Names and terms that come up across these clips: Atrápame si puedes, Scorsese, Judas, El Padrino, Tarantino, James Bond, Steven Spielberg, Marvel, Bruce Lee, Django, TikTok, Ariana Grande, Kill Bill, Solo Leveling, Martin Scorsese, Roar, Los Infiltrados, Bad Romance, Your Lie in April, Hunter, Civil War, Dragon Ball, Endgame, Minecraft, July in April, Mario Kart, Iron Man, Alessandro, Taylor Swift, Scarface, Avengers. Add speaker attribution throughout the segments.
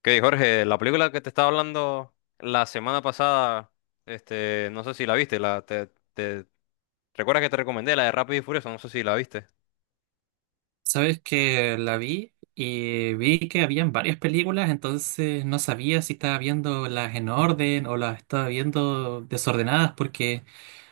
Speaker 1: Ok, Jorge, la película que te estaba hablando la semana pasada, no sé si la viste, te- ¿recuerdas que te recomendé la de Rápido y Furioso? No sé si la viste.
Speaker 2: Sabes que la vi y vi que habían varias películas, entonces no sabía si estaba viendo las en orden o las estaba viendo desordenadas porque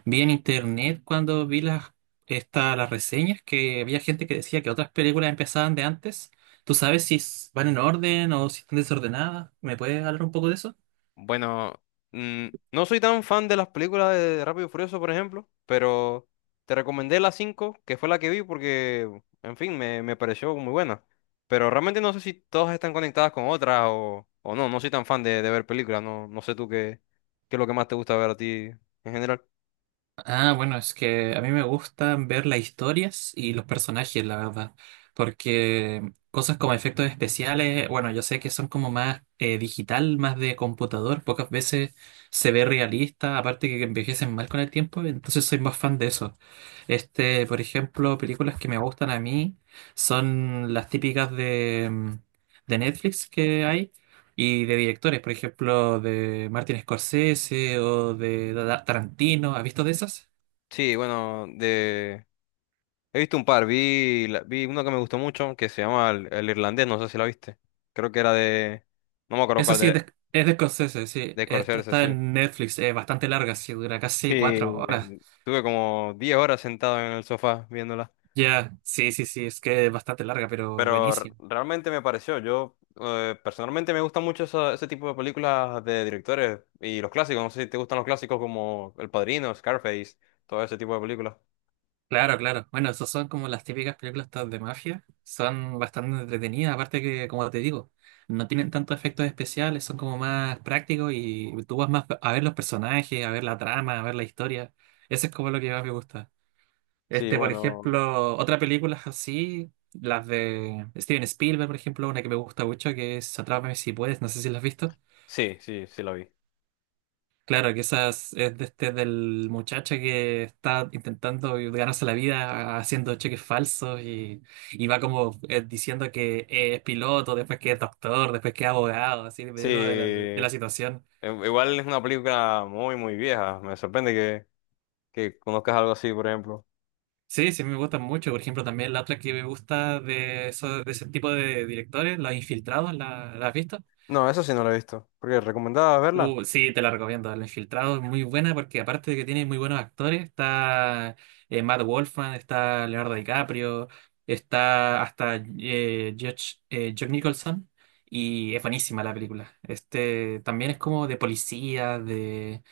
Speaker 2: vi en internet cuando vi las las reseñas que había gente que decía que otras películas empezaban de antes. ¿Tú sabes si van en orden o si están desordenadas? ¿Me puedes hablar un poco de eso?
Speaker 1: Bueno, mm, no soy tan fan de las películas de Rápido y Furioso, por ejemplo, pero te recomendé la 5 que fue la que vi porque, en fin, me pareció muy buena. Pero realmente no sé si todas están conectadas con otras o no, no soy tan fan de ver películas, no sé tú qué es lo que más te gusta ver a ti en general.
Speaker 2: Ah, bueno, es que a mí me gustan ver las historias y los personajes, la verdad, porque cosas como efectos especiales, bueno, yo sé que son como más digital, más de computador, pocas veces se ve realista, aparte que envejecen mal con el tiempo, entonces soy más fan de eso. Este, por ejemplo, películas que me gustan a mí son las típicas de, de Netflix que hay. Y de directores, por ejemplo, de Martin Scorsese o de Tarantino, ¿has visto de esas?
Speaker 1: Sí, bueno. He visto un par, vi uno que me gustó mucho, que se llama el Irlandés, no sé si la viste. Creo que era no me acuerdo
Speaker 2: Eso
Speaker 1: cuál,
Speaker 2: sí, es de, es de Scorsese, sí.
Speaker 1: de
Speaker 2: Esta
Speaker 1: Scorsese,
Speaker 2: está
Speaker 1: sí.
Speaker 2: en Netflix, es bastante larga, sí, dura casi
Speaker 1: Y
Speaker 2: cuatro horas.
Speaker 1: tuve como 10 horas sentado en el sofá viéndola.
Speaker 2: Ya, sí, sí, sí, es que es bastante larga, pero
Speaker 1: Pero
Speaker 2: buenísimo.
Speaker 1: realmente me pareció, yo personalmente me gusta mucho ese tipo de películas de directores y los clásicos, no sé si te gustan los clásicos como El Padrino, Scarface, todo ese tipo de películas.
Speaker 2: Claro, claro. Bueno, esas son como las típicas películas estas de mafia. Son bastante entretenidas, aparte que, como te digo, no tienen tantos efectos especiales, son como más prácticos y tú vas más a ver los personajes, a ver la trama, a ver la historia. Eso es como lo que más me gusta.
Speaker 1: Sí,
Speaker 2: Este, por
Speaker 1: bueno,
Speaker 2: ejemplo, otras películas así, las de Steven Spielberg, por ejemplo, una que me gusta mucho, que es Atrápame si puedes, no sé si la has visto.
Speaker 1: sí, sí, sí la vi.
Speaker 2: Claro, que esas es de este del muchacho que está intentando ganarse la vida haciendo cheques falsos y va como diciendo que es piloto, después que es doctor, después que es abogado, así
Speaker 1: Sí,
Speaker 2: dependiendo de la situación.
Speaker 1: igual es una película muy, muy vieja, me sorprende que conozcas algo así, por ejemplo.
Speaker 2: Sí, sí, me gustan mucho. Por ejemplo, también la otra que me gusta de ese tipo de directores, Los Infiltrados, ¿la has visto?
Speaker 1: No, eso sí no lo he visto. Porque recomendaba verla.
Speaker 2: Sí, te la recomiendo. El Infiltrado es muy buena porque aparte de que tiene muy buenos actores, está Matt Wolfman, está Leonardo DiCaprio, está hasta Josh, Jack Nicholson y es buenísima la película. Este también es como de policía,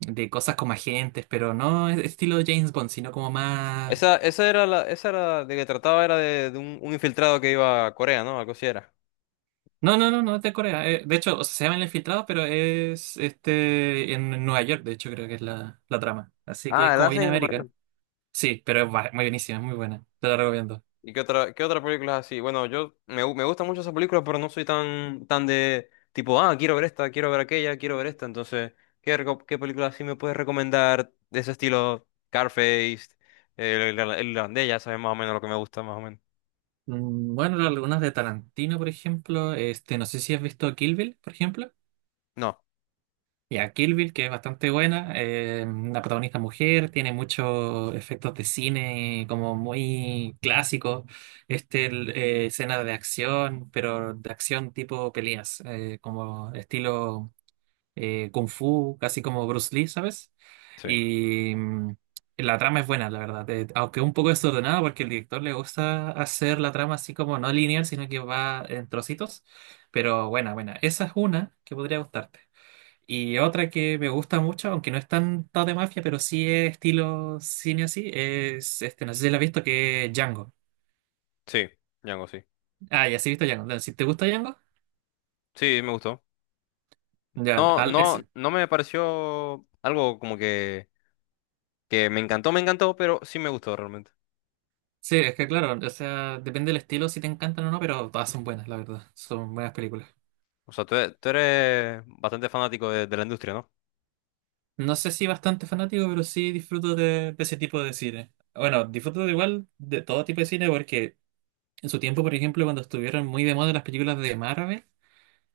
Speaker 2: de cosas como agentes, pero no es estilo James Bond, sino como más...
Speaker 1: Esa era de que trataba era de un infiltrado que iba a Corea, ¿no? Algo así era.
Speaker 2: No, no, no, no es de Corea. De hecho, o sea, se llama El Infiltrado, pero es este en Nueva York, de hecho creo que es la trama. Así que es
Speaker 1: Ah, la
Speaker 2: como viene
Speaker 1: hacen. No,
Speaker 2: América.
Speaker 1: bueno.
Speaker 2: Sí, pero es muy buenísima, es muy buena. Te la recomiendo.
Speaker 1: ¿Y qué otra película es así? Bueno, yo me gustan mucho esas películas, pero no soy tan de tipo, ah, quiero ver esta, quiero ver aquella, quiero ver esta. Entonces, ¿ qué película así me puedes recomendar de ese estilo? Carface, el irlandés, ya sabes más o menos lo que me gusta, más o menos.
Speaker 2: Mm, bueno, algunas de Tarantino, por ejemplo. Este, no sé si has visto Kill Bill, por ejemplo.
Speaker 1: No,
Speaker 2: Ya, Kill Bill, que es bastante buena. Eh, una protagonista mujer, tiene muchos efectos de cine como muy clásicos. Escenas de acción, pero de acción tipo peleas, como estilo. Kung Fu, casi como Bruce Lee, ¿sabes?
Speaker 1: sí,
Speaker 2: Y la trama es buena, la verdad, aunque un poco desordenada porque el director le gusta hacer la trama así como no lineal, sino que va en trocitos, pero buena, buena. Esa es una que podría gustarte. Y otra que me gusta mucho, aunque no es tanto de mafia, pero sí es estilo cine así, no sé si la has visto, que es Django.
Speaker 1: sí, Django, sí.
Speaker 2: Ah, ya sí he visto Django. Entonces, si te gusta Django,
Speaker 1: Sí, me gustó.
Speaker 2: ya,
Speaker 1: No, no, no me pareció algo como que me encantó, pero sí me gustó realmente.
Speaker 2: sí, es que claro, o sea, depende del estilo si te encantan o no, pero todas son buenas, la verdad. Son buenas películas.
Speaker 1: O sea, tú, tú eres bastante fanático de la industria, ¿no?
Speaker 2: No sé si bastante fanático, pero sí disfruto de ese tipo de cine. Bueno, disfruto de igual de todo tipo de cine porque en su tiempo, por ejemplo, cuando estuvieron muy de moda las películas de Marvel,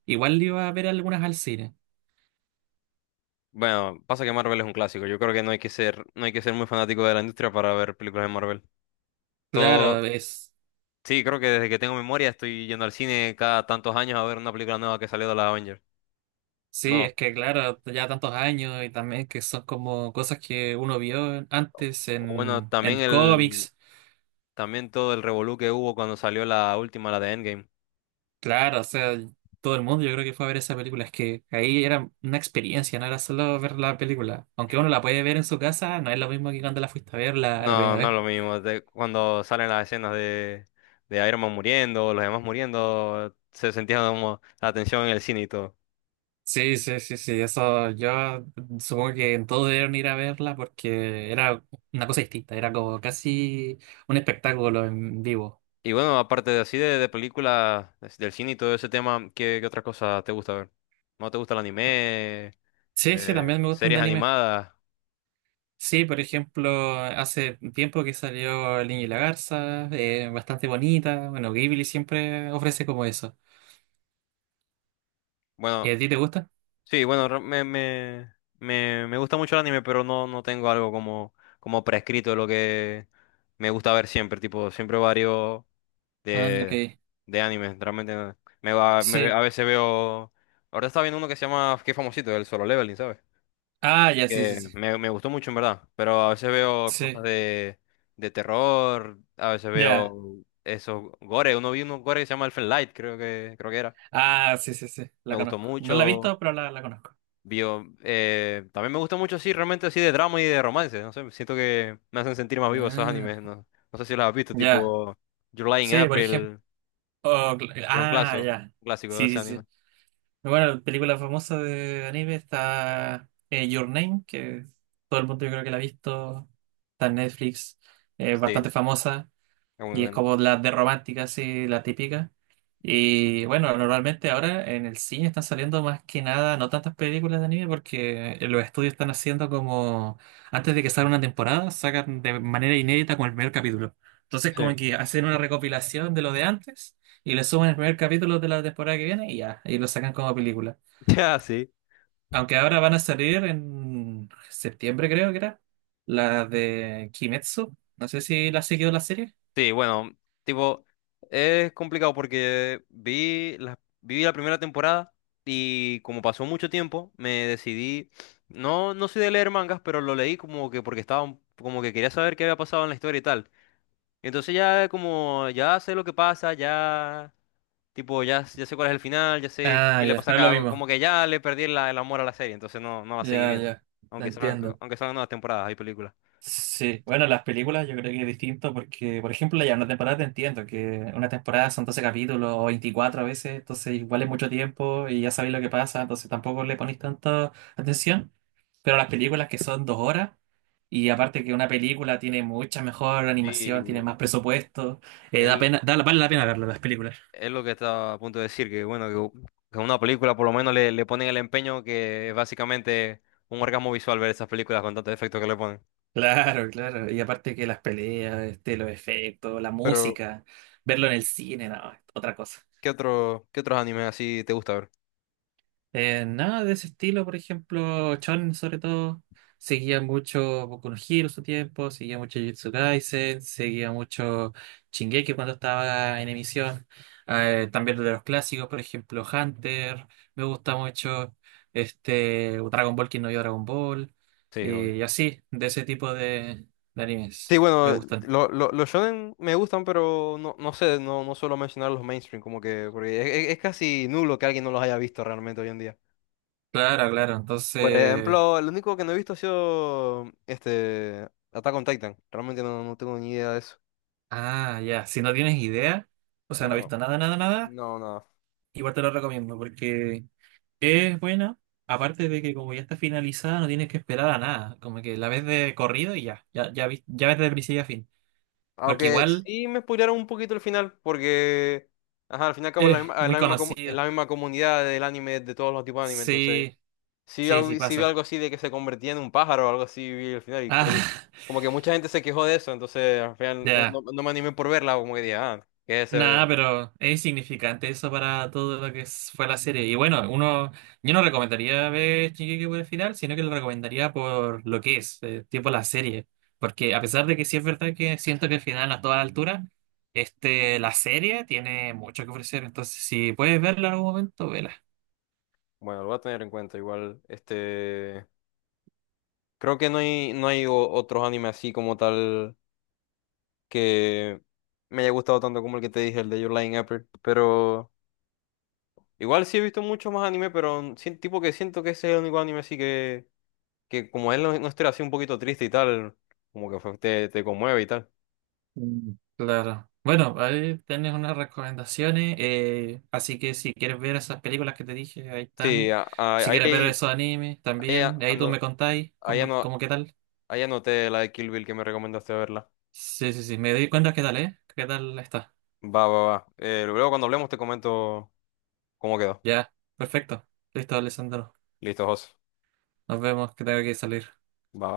Speaker 2: igual iba a ver algunas al cine.
Speaker 1: Bueno, pasa que Marvel es un clásico. Yo creo que no hay que ser, no hay que ser muy fanático de la industria para ver películas de Marvel. Todo,
Speaker 2: Claro, es...
Speaker 1: sí, creo que desde que tengo memoria estoy yendo al cine cada tantos años a ver una película nueva que salió de la Avengers.
Speaker 2: Sí,
Speaker 1: No.
Speaker 2: es que claro, ya tantos años y también que son como cosas que uno vio antes
Speaker 1: O bueno,
Speaker 2: en cómics.
Speaker 1: también todo el revolú que hubo cuando salió la última, la de Endgame.
Speaker 2: Claro, o sea, todo el mundo yo creo que fue a ver esa película. Es que ahí era una experiencia, no era solo ver la película. Aunque uno la puede ver en su casa, no es lo mismo que cuando la fuiste a ver la primera
Speaker 1: No, no es
Speaker 2: vez.
Speaker 1: lo mismo. Cuando salen las escenas de Iron Man muriendo, los demás muriendo, se sentía como la tensión en el cine y todo.
Speaker 2: Sí, sí, sí, sí, eso yo supongo que todos debieron ir a verla porque era una cosa distinta, era como casi un espectáculo en vivo.
Speaker 1: Y bueno, aparte de así de películas, del cine y todo ese tema, qué otra cosa te gusta ver? ¿No te gusta el anime?
Speaker 2: Sí, sí,
Speaker 1: ¿
Speaker 2: también me gustan de
Speaker 1: series
Speaker 2: anime.
Speaker 1: animadas?
Speaker 2: Sí, por ejemplo, hace tiempo que salió El Niño y la Garza, bastante bonita. Bueno, Ghibli siempre ofrece como eso. ¿Y
Speaker 1: Bueno,
Speaker 2: a ti te gusta?
Speaker 1: sí, bueno, me gusta mucho el anime, pero no tengo algo como prescrito de lo que me gusta ver siempre. Tipo, siempre varios.
Speaker 2: Ah,
Speaker 1: De
Speaker 2: ok.
Speaker 1: de anime, realmente no. A
Speaker 2: Sí.
Speaker 1: veces veo. Ahora estaba viendo uno que se llama, que es famosito, el Solo Leveling, ¿sabes?
Speaker 2: Ah, ya, sí, sí,
Speaker 1: Que
Speaker 2: sí.
Speaker 1: me gustó mucho en verdad, pero a veces veo cosas
Speaker 2: Sí,
Speaker 1: de terror, a veces
Speaker 2: ya.
Speaker 1: veo esos gore, uno vi unos gore que se llama Elfen Light, creo que era.
Speaker 2: Ah, sí, sí, sí.
Speaker 1: Me
Speaker 2: La
Speaker 1: gustó
Speaker 2: conozco. No la he
Speaker 1: mucho.
Speaker 2: visto, pero la conozco.
Speaker 1: Vio, también me gusta mucho así, realmente así de drama y de romance, no sé, siento que me hacen sentir más vivo esos animes,
Speaker 2: Ah,
Speaker 1: no sé si los has visto,
Speaker 2: ya.
Speaker 1: tipo July in
Speaker 2: Sí, por ejemplo.
Speaker 1: April, que es
Speaker 2: Ah, ya.
Speaker 1: un clásico de ese
Speaker 2: Sí, sí,
Speaker 1: anime.
Speaker 2: sí. Bueno, película famosa de anime está Your Name, que todo el mundo yo creo que la ha visto. Está en Netflix. Es
Speaker 1: Sí,
Speaker 2: bastante famosa.
Speaker 1: es muy
Speaker 2: Y es
Speaker 1: bueno.
Speaker 2: como las de romántica, así, la típica. Y bueno, normalmente ahora en el cine están saliendo más que nada, no tantas películas de anime, porque los estudios están haciendo como, antes de que salga una temporada, sacan de manera inédita con el primer capítulo. Entonces
Speaker 1: Sí.
Speaker 2: como que hacen una recopilación de lo de antes y le suman el primer capítulo de la temporada que viene y ya, y lo sacan como película.
Speaker 1: Ya, sí.
Speaker 2: Aunque ahora van a salir en septiembre, creo que era, la de Kimetsu. No sé si la has seguido la serie.
Speaker 1: Sí, bueno, tipo, es complicado porque vi la primera temporada y como pasó mucho tiempo, me decidí, no soy de leer mangas, pero lo leí como que porque estaba, como que quería saber qué había pasado en la historia y tal. Entonces ya como, ya sé lo que pasa, ya, tipo, ya sé cuál es el final, ya sé
Speaker 2: Ah,
Speaker 1: qué le
Speaker 2: ya,
Speaker 1: pasa a
Speaker 2: no es lo
Speaker 1: cada, como
Speaker 2: mismo.
Speaker 1: que ya le perdí el amor a la serie, entonces no va a seguir
Speaker 2: Ya,
Speaker 1: viendo.
Speaker 2: ya, te entiendo.
Speaker 1: Aunque salgan nuevas temporadas, hay películas.
Speaker 2: Sí, bueno, las películas yo creo que es distinto porque, por ejemplo, ya una temporada te entiendo, que una temporada son 12 capítulos o 24 a veces, entonces igual es mucho tiempo y ya sabéis lo que pasa, entonces tampoco le ponéis tanta atención. Pero las películas que son 2 horas, y aparte que una película tiene mucha mejor animación, tiene
Speaker 1: Sí,
Speaker 2: más presupuesto,
Speaker 1: él
Speaker 2: da, vale la pena verlas las películas.
Speaker 1: es lo que estaba a punto de decir, que bueno, que una película por lo menos le ponen el empeño que es básicamente un orgasmo visual ver esas películas con tantos efectos que le ponen.
Speaker 2: Claro, claro. Y aparte que las peleas, este, los efectos, la
Speaker 1: Pero,
Speaker 2: música, verlo en el cine, no, es otra cosa.
Speaker 1: qué otros animes así te gusta ver?
Speaker 2: Nada de ese estilo, por ejemplo, Chon sobre todo, seguía mucho Boku no Hero en su tiempo, seguía mucho Jujutsu Kaisen, seguía mucho Shingeki cuando estaba en emisión, también de los clásicos, por ejemplo, Hunter, me gusta mucho, Dragon Ball, quien no vio Dragon Ball,
Speaker 1: Sí, obvio.
Speaker 2: y así, de ese tipo de
Speaker 1: Sí,
Speaker 2: animes, me
Speaker 1: bueno,
Speaker 2: gustan.
Speaker 1: los shonen me gustan, pero no sé, no suelo mencionar los mainstream, como que, porque es casi nulo que alguien no los haya visto realmente hoy en día.
Speaker 2: Claro, claro,
Speaker 1: Por
Speaker 2: entonces,
Speaker 1: ejemplo, el único que no he visto ha sido este Attack on Titan. Realmente no tengo ni idea de eso.
Speaker 2: ah, ya, si no tienes idea, o sea, no has
Speaker 1: No,
Speaker 2: visto nada, nada, nada.
Speaker 1: no, no.
Speaker 2: Igual te lo recomiendo porque es buena, aparte de que como ya está finalizada, no tienes que esperar a nada. Como que la ves de corrido y ya, ya, ya, ya ves de principio a fin. Porque
Speaker 1: Aunque
Speaker 2: igual
Speaker 1: sí me spoilearon un poquito el final, porque ajá, al final y al cabo es la
Speaker 2: es
Speaker 1: misma,
Speaker 2: muy
Speaker 1: es
Speaker 2: conocido.
Speaker 1: la misma comunidad del anime, de todos los tipos de anime, entonces
Speaker 2: Sí, sí, sí
Speaker 1: sí vi
Speaker 2: pasa.
Speaker 1: algo así de que se convertía en un pájaro o algo así, vi el final, y creo que
Speaker 2: Ah,
Speaker 1: como que mucha gente se quejó de eso, entonces al final
Speaker 2: ya.
Speaker 1: no me animé por verla, como que dije, ah, que
Speaker 2: Nada,
Speaker 1: ese,
Speaker 2: pero es significante eso para todo lo fue la serie. Y bueno, uno, yo no recomendaría ver Shingeki por el final, sino que lo recomendaría por lo que es, tipo la serie. Porque a pesar de que sí es verdad que siento que el final a toda altura, la serie tiene mucho que ofrecer. Entonces, si puedes verla en algún momento, vela.
Speaker 1: bueno, lo voy a tener en cuenta igual, creo que no hay otros animes así como tal que me haya gustado tanto como el que te dije, el de Your Lie in April, pero. Igual sí he visto mucho más anime, pero tipo que siento que ese es el único anime así que como él no esté así un poquito triste y tal, como que te conmueve y tal.
Speaker 2: Mm, claro. Bueno, ahí tienes unas recomendaciones. Eh, así que si quieres ver esas películas que te dije, ahí
Speaker 1: Sí,
Speaker 2: están. Si quieres ver esos animes
Speaker 1: ahí,
Speaker 2: también, ahí tú
Speaker 1: ano-
Speaker 2: me contáis
Speaker 1: ahí,
Speaker 2: cómo,
Speaker 1: ano-
Speaker 2: cómo qué tal.
Speaker 1: ahí anoté la de Kill Bill que me recomendaste verla.
Speaker 2: Sí, sí, sí. Me doy cuenta qué tal, ¿eh? ¿Qué tal está?
Speaker 1: Va, va, va. Luego cuando hablemos te comento cómo quedó.
Speaker 2: Ya, perfecto. Listo, Alessandro.
Speaker 1: Listo, José.
Speaker 2: Nos vemos, que tengo que salir.
Speaker 1: Va.